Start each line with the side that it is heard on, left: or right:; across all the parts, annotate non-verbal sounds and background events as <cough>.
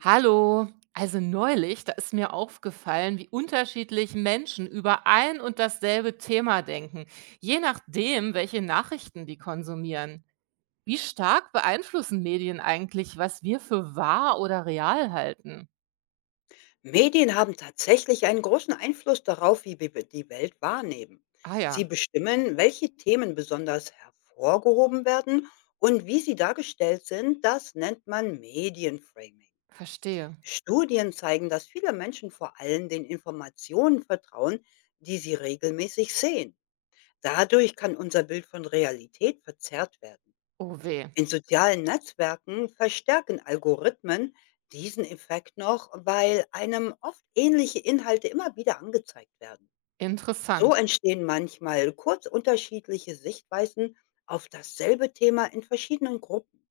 right: Hallo, also neulich, da ist mir aufgefallen, wie unterschiedlich Menschen über ein und dasselbe Thema denken, je nachdem, welche Nachrichten die konsumieren. Wie stark beeinflussen Medien eigentlich, was wir für wahr oder real halten?
left: Medien haben tatsächlich einen großen Einfluss darauf, wie wir die Welt wahrnehmen.
right: Ah
left: Sie
right: ja,
left: bestimmen, welche Themen besonders hervorgehoben werden und wie sie dargestellt sind. Das nennt man Medienframing.
right: verstehe.
left: Studien zeigen, dass viele Menschen vor allem den Informationen vertrauen, die sie regelmäßig sehen. Dadurch kann unser Bild von Realität verzerrt werden.
right: Oh weh,
left: In sozialen Netzwerken verstärken Algorithmen diesen Effekt noch, weil einem oft ähnliche Inhalte immer wieder angezeigt werden. So
right: interessant.
left: entstehen manchmal kurz unterschiedliche Sichtweisen auf dasselbe Thema in verschiedenen Gruppen.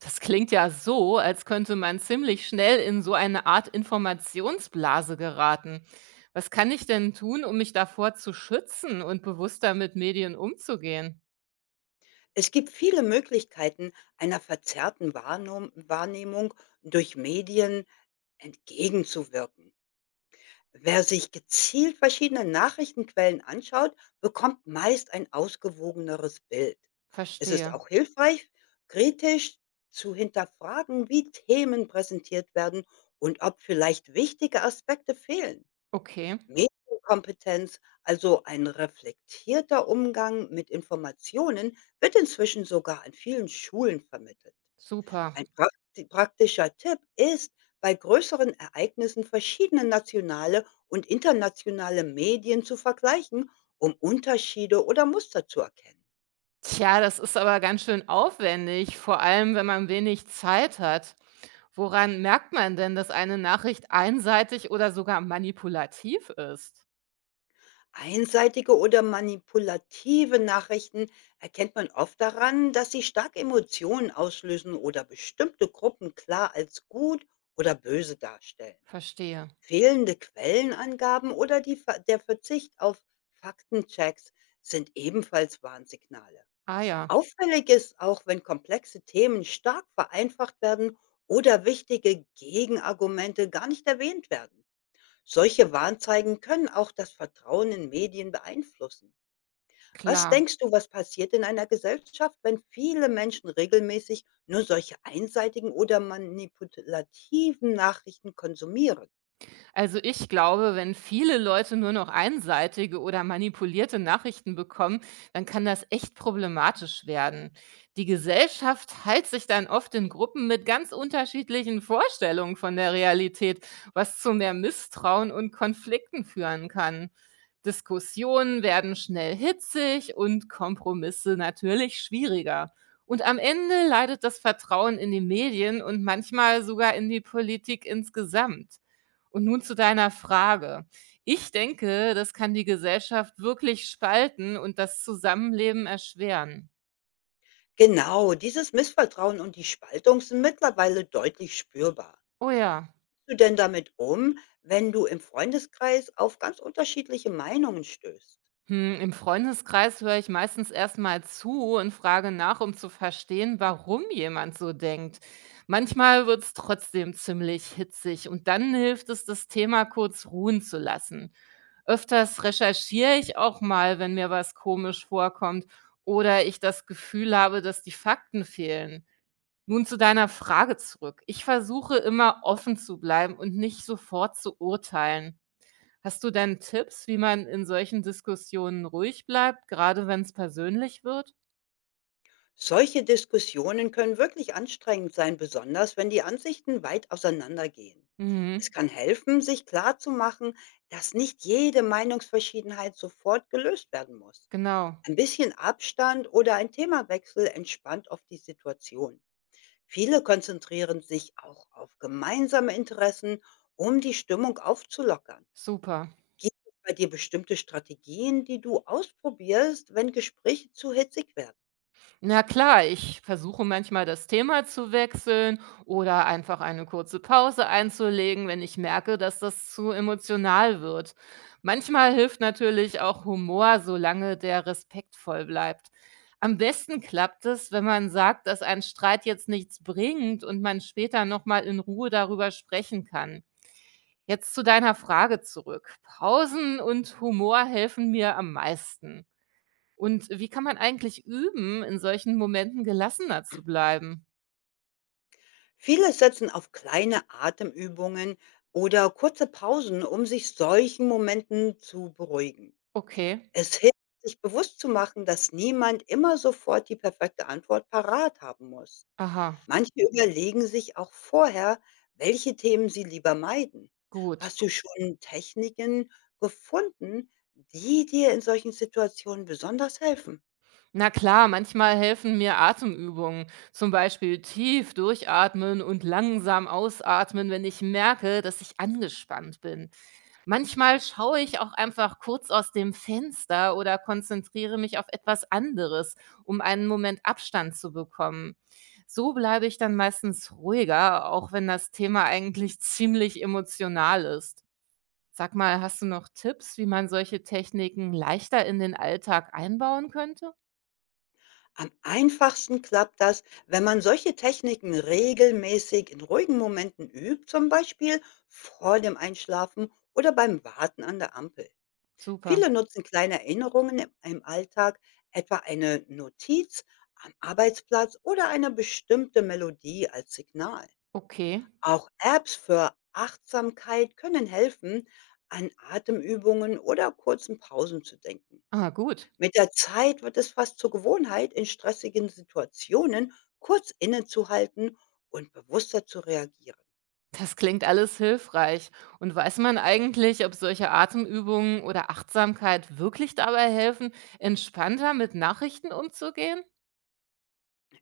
right: Das klingt ja so, als könnte man ziemlich schnell in so eine Art Informationsblase geraten. Was kann ich denn tun, um mich davor zu schützen und bewusster mit Medien umzugehen?
left: Es gibt viele Möglichkeiten, einer verzerrten Wahrnehmung durch Medien entgegenzuwirken. Wer sich gezielt verschiedene Nachrichtenquellen anschaut, bekommt meist ein ausgewogeneres Bild. Es ist
right: Verstehe.
left: auch hilfreich, kritisch zu hinterfragen, wie Themen präsentiert werden und ob vielleicht wichtige Aspekte fehlen.
right: Okay,
left: Medienkompetenz, also ein reflektierter Umgang mit Informationen, wird inzwischen sogar an vielen Schulen vermittelt.
right: super.
left: Ein praktischer Tipp ist, bei größeren Ereignissen verschiedene nationale und internationale Medien zu vergleichen, um Unterschiede oder Muster zu erkennen.
right: Tja, das ist aber ganz schön aufwendig, vor allem wenn man wenig Zeit hat. Woran merkt man denn, dass eine Nachricht einseitig oder sogar manipulativ ist?
left: Einseitige oder manipulative Nachrichten erkennt man oft daran, dass sie stark Emotionen auslösen oder bestimmte Gruppen klar als gut oder böse darstellen.
right: Verstehe.
left: Fehlende Quellenangaben oder der Verzicht auf Faktenchecks sind ebenfalls Warnsignale.
right: Ah ja,
left: Auffällig ist auch, wenn komplexe Themen stark vereinfacht werden oder wichtige Gegenargumente gar nicht erwähnt werden. Solche Warnzeigen können auch das Vertrauen in Medien beeinflussen. Was
right: klar.
left: denkst du, was passiert in einer Gesellschaft, wenn viele Menschen regelmäßig nur solche einseitigen oder manipulativen Nachrichten konsumieren?
right: Also ich glaube, wenn viele Leute nur noch einseitige oder manipulierte Nachrichten bekommen, dann kann das echt problematisch werden. Die Gesellschaft teilt sich dann oft in Gruppen mit ganz unterschiedlichen Vorstellungen von der Realität, was zu mehr Misstrauen und Konflikten führen kann. Diskussionen werden schnell hitzig und Kompromisse natürlich schwieriger. Und am Ende leidet das Vertrauen in die Medien und manchmal sogar in die Politik insgesamt. Und nun zu deiner Frage. Ich denke, das kann die Gesellschaft wirklich spalten und das Zusammenleben erschweren.
left: Genau, dieses Missvertrauen und die Spaltung sind mittlerweile deutlich spürbar.
right: Oh ja.
left: Du denn damit um, wenn du im Freundeskreis auf ganz unterschiedliche Meinungen stößt?
right: Hm, im Freundeskreis höre ich meistens erstmal zu und frage nach, um zu verstehen, warum jemand so denkt. Manchmal wird es trotzdem ziemlich hitzig und dann hilft es, das Thema kurz ruhen zu lassen. Öfters recherchiere ich auch mal, wenn mir was komisch vorkommt oder ich das Gefühl habe, dass die Fakten fehlen. Nun zu deiner Frage zurück. Ich versuche immer offen zu bleiben und nicht sofort zu urteilen. Hast du denn Tipps, wie man in solchen Diskussionen ruhig bleibt, gerade wenn es persönlich wird?
left: Solche Diskussionen können wirklich anstrengend sein, besonders wenn die Ansichten weit auseinandergehen. Es
right: Mhm,
left: kann helfen, sich klarzumachen, dass nicht jede Meinungsverschiedenheit sofort gelöst werden muss.
right: genau.
left: Ein bisschen Abstand oder ein Themawechsel entspannt oft die Situation. Viele konzentrieren sich auch auf gemeinsame Interessen, um die Stimmung aufzulockern.
right: Super.
left: Gibt es bei dir bestimmte Strategien, die du ausprobierst, wenn Gespräche zu hitzig werden?
right: Na klar, ich versuche manchmal das Thema zu wechseln oder einfach eine kurze Pause einzulegen, wenn ich merke, dass das zu emotional wird. Manchmal hilft natürlich auch Humor, solange der respektvoll bleibt. Am besten klappt es, wenn man sagt, dass ein Streit jetzt nichts bringt und man später nochmal in Ruhe darüber sprechen kann. Jetzt zu deiner Frage zurück. Pausen und Humor helfen mir am meisten. Und wie kann man eigentlich üben, in solchen Momenten gelassener zu bleiben?
left: Viele setzen auf kleine Atemübungen oder kurze Pausen, um sich solchen Momenten zu beruhigen.
right: Okay,
left: Es hilft, sich bewusst zu machen, dass niemand immer sofort die perfekte Antwort parat haben muss.
right: aha,
left: Manche überlegen sich auch vorher, welche Themen sie lieber meiden.
right: gut.
left: Hast du schon Techniken gefunden, die dir in solchen Situationen besonders helfen?
right: Na klar, manchmal helfen mir Atemübungen, zum Beispiel tief durchatmen und langsam ausatmen, wenn ich merke, dass ich angespannt bin. Manchmal schaue ich auch einfach kurz aus dem Fenster oder konzentriere mich auf etwas anderes, um einen Moment Abstand zu bekommen. So bleibe ich dann meistens ruhiger, auch wenn das Thema eigentlich <laughs> ziemlich emotional ist. Sag mal, hast du noch Tipps, wie man solche Techniken leichter in den Alltag einbauen könnte?
left: Am einfachsten klappt das, wenn man solche Techniken regelmäßig in ruhigen Momenten übt, zum Beispiel vor dem Einschlafen oder beim Warten an der Ampel.
right: Super.
left: Viele nutzen kleine Erinnerungen im Alltag, etwa eine Notiz am Arbeitsplatz oder eine bestimmte Melodie als Signal.
right: Okay.
left: Auch Apps für Achtsamkeit können helfen, an Atemübungen oder kurzen Pausen zu denken.
right: Ah, gut.
left: Mit der Zeit wird es fast zur Gewohnheit, in stressigen Situationen kurz innezuhalten und bewusster zu reagieren.
right: Das klingt alles hilfreich. Und weiß man eigentlich, ob solche Atemübungen oder Achtsamkeit wirklich dabei helfen, entspannter mit Nachrichten umzugehen?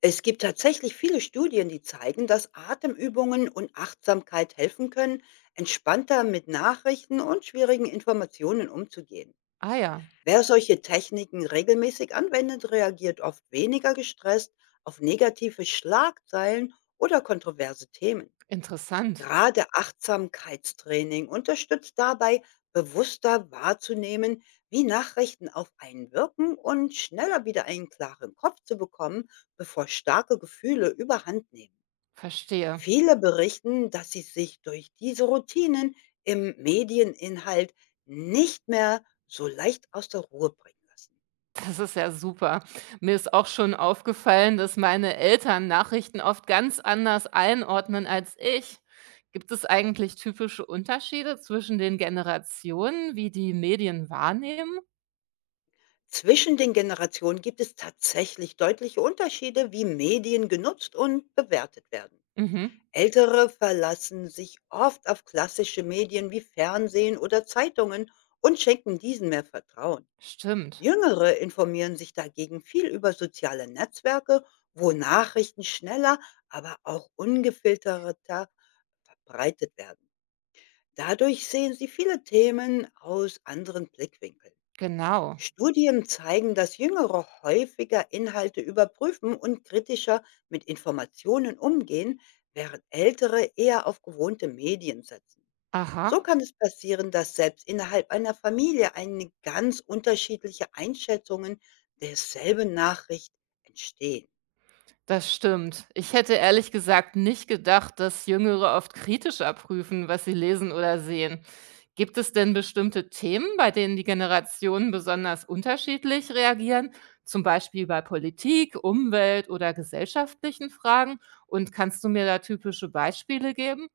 left: Es gibt tatsächlich viele Studien, die zeigen, dass Atemübungen und Achtsamkeit helfen können, entspannter mit Nachrichten und schwierigen Informationen umzugehen.
right: Ah ja,
left: Wer solche Techniken regelmäßig anwendet, reagiert oft weniger gestresst auf negative Schlagzeilen oder kontroverse Themen.
right: interessant.
left: Gerade Achtsamkeitstraining unterstützt dabei, bewusster wahrzunehmen, wie Nachrichten auf einen wirken und schneller wieder einen klaren Kopf zu bekommen, bevor starke Gefühle überhand nehmen.
right: Verstehe.
left: Viele berichten, dass sie sich durch diese Routinen im Medieninhalt nicht mehr so leicht aus der Ruhe bringen lassen.
right: Das ist ja super. Mir ist auch schon aufgefallen, dass meine Eltern Nachrichten oft ganz anders einordnen als ich. Gibt es eigentlich typische Unterschiede zwischen den Generationen, wie die Medien wahrnehmen?
left: Zwischen den Generationen gibt es tatsächlich deutliche Unterschiede, wie Medien genutzt und bewertet werden.
right: Mhm.
left: Ältere verlassen sich oft auf klassische Medien wie Fernsehen oder Zeitungen und schenken diesen mehr Vertrauen.
right: Stimmt.
left: Jüngere informieren sich dagegen viel über soziale Netzwerke, wo Nachrichten schneller, aber auch ungefilterter verbreitet werden. Dadurch sehen sie viele Themen aus anderen Blickwinkeln.
right: Genau.
left: Studien zeigen, dass Jüngere häufiger Inhalte überprüfen und kritischer mit Informationen umgehen, während Ältere eher auf gewohnte Medien setzen. So
right: Aha.
left: kann es passieren, dass selbst innerhalb einer Familie eine ganz unterschiedliche Einschätzungen derselben Nachricht entstehen.
right: Das stimmt. Ich hätte ehrlich gesagt nicht gedacht, dass Jüngere oft kritischer prüfen, was sie lesen oder sehen. Gibt es denn bestimmte Themen, bei denen die Generationen besonders unterschiedlich reagieren, zum Beispiel bei Politik, Umwelt oder gesellschaftlichen Fragen? Und kannst du mir da typische Beispiele geben?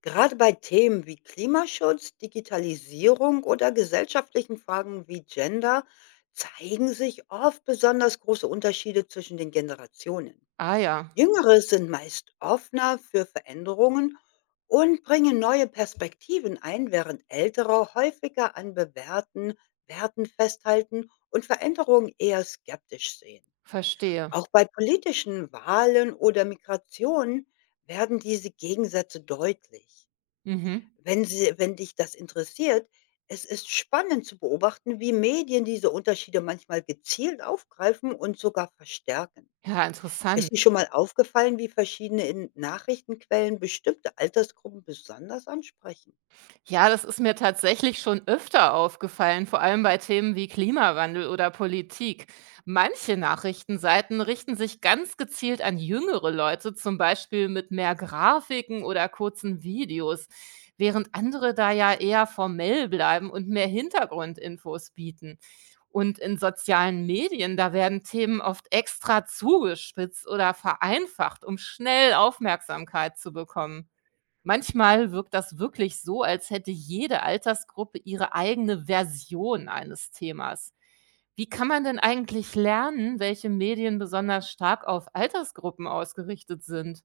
left: Gerade bei Themen wie Klimaschutz, Digitalisierung oder gesellschaftlichen Fragen wie Gender zeigen sich oft besonders große Unterschiede zwischen den Generationen.
right: Ah ja,
left: Jüngere sind meist offener für Veränderungen und bringen neue Perspektiven ein, während Ältere häufiger an bewährten Werten festhalten und Veränderungen eher skeptisch sehen.
right: verstehe.
left: Auch bei politischen Wahlen oder Migration werden diese Gegensätze deutlich.
right: Mhm.
left: Wenn dich das interessiert, es ist spannend zu beobachten, wie Medien diese Unterschiede manchmal gezielt aufgreifen und sogar verstärken.
right: Ja,
left: Ist
right: interessant.
left: dir schon mal aufgefallen, wie verschiedene in Nachrichtenquellen bestimmte Altersgruppen besonders ansprechen?
right: Ja, das ist mir tatsächlich schon öfter aufgefallen, vor allem bei Themen wie Klimawandel oder Politik. Manche Nachrichtenseiten richten sich ganz gezielt an jüngere Leute, zum Beispiel mit mehr Grafiken oder kurzen Videos, während andere da ja eher formell bleiben und mehr Hintergrundinfos bieten. Und in sozialen Medien, da werden Themen oft extra zugespitzt oder vereinfacht, um schnell Aufmerksamkeit zu bekommen. Manchmal wirkt das wirklich so, als hätte jede Altersgruppe ihre eigene Version eines Themas. Wie kann man denn eigentlich lernen, welche Medien besonders stark auf Altersgruppen ausgerichtet sind?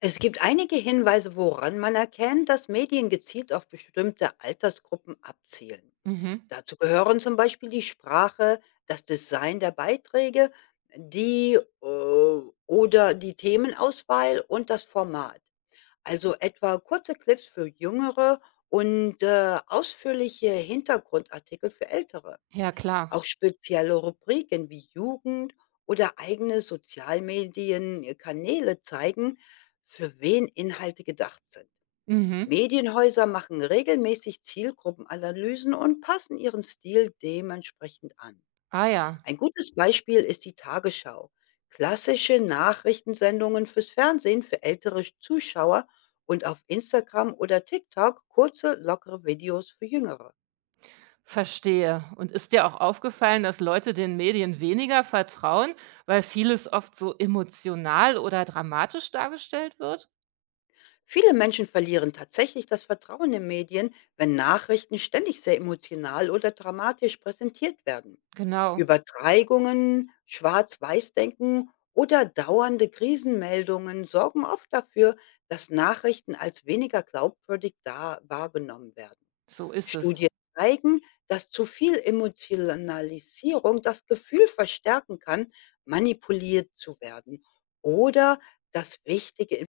left: Es gibt einige Hinweise, woran man erkennt, dass Medien gezielt auf bestimmte Altersgruppen abzielen.
right: Mhm.
left: Dazu gehören zum Beispiel die Sprache, das Design der Beiträge, die äh, oder die Themenauswahl und das Format. Also etwa kurze Clips für Jüngere und ausführliche Hintergrundartikel für Ältere.
right: Ja, klar.
left: Auch spezielle Rubriken wie Jugend oder eigene Sozialmedienkanäle zeigen, für wen Inhalte gedacht sind.
right: Mhm.
left: Medienhäuser machen regelmäßig Zielgruppenanalysen und passen ihren Stil dementsprechend an.
right: Ah ja,
left: Ein gutes Beispiel ist die Tagesschau. Klassische Nachrichtensendungen fürs Fernsehen für ältere Zuschauer und auf Instagram oder TikTok kurze, lockere Videos für Jüngere.
right: verstehe. Und ist dir auch aufgefallen, dass Leute den Medien weniger vertrauen, weil vieles oft so emotional oder dramatisch dargestellt wird?
left: Viele Menschen verlieren tatsächlich das Vertrauen in Medien, wenn Nachrichten ständig sehr emotional oder dramatisch präsentiert werden.
right: Genau,
left: Übertreibungen, Schwarz-Weiß-Denken oder dauernde Krisenmeldungen sorgen oft dafür, dass Nachrichten als weniger glaubwürdig da wahrgenommen werden.
right: so ist es.
left: Studien zeigen, dass zu viel Emotionalisierung das Gefühl verstärken kann, manipuliert zu werden oder dass wichtige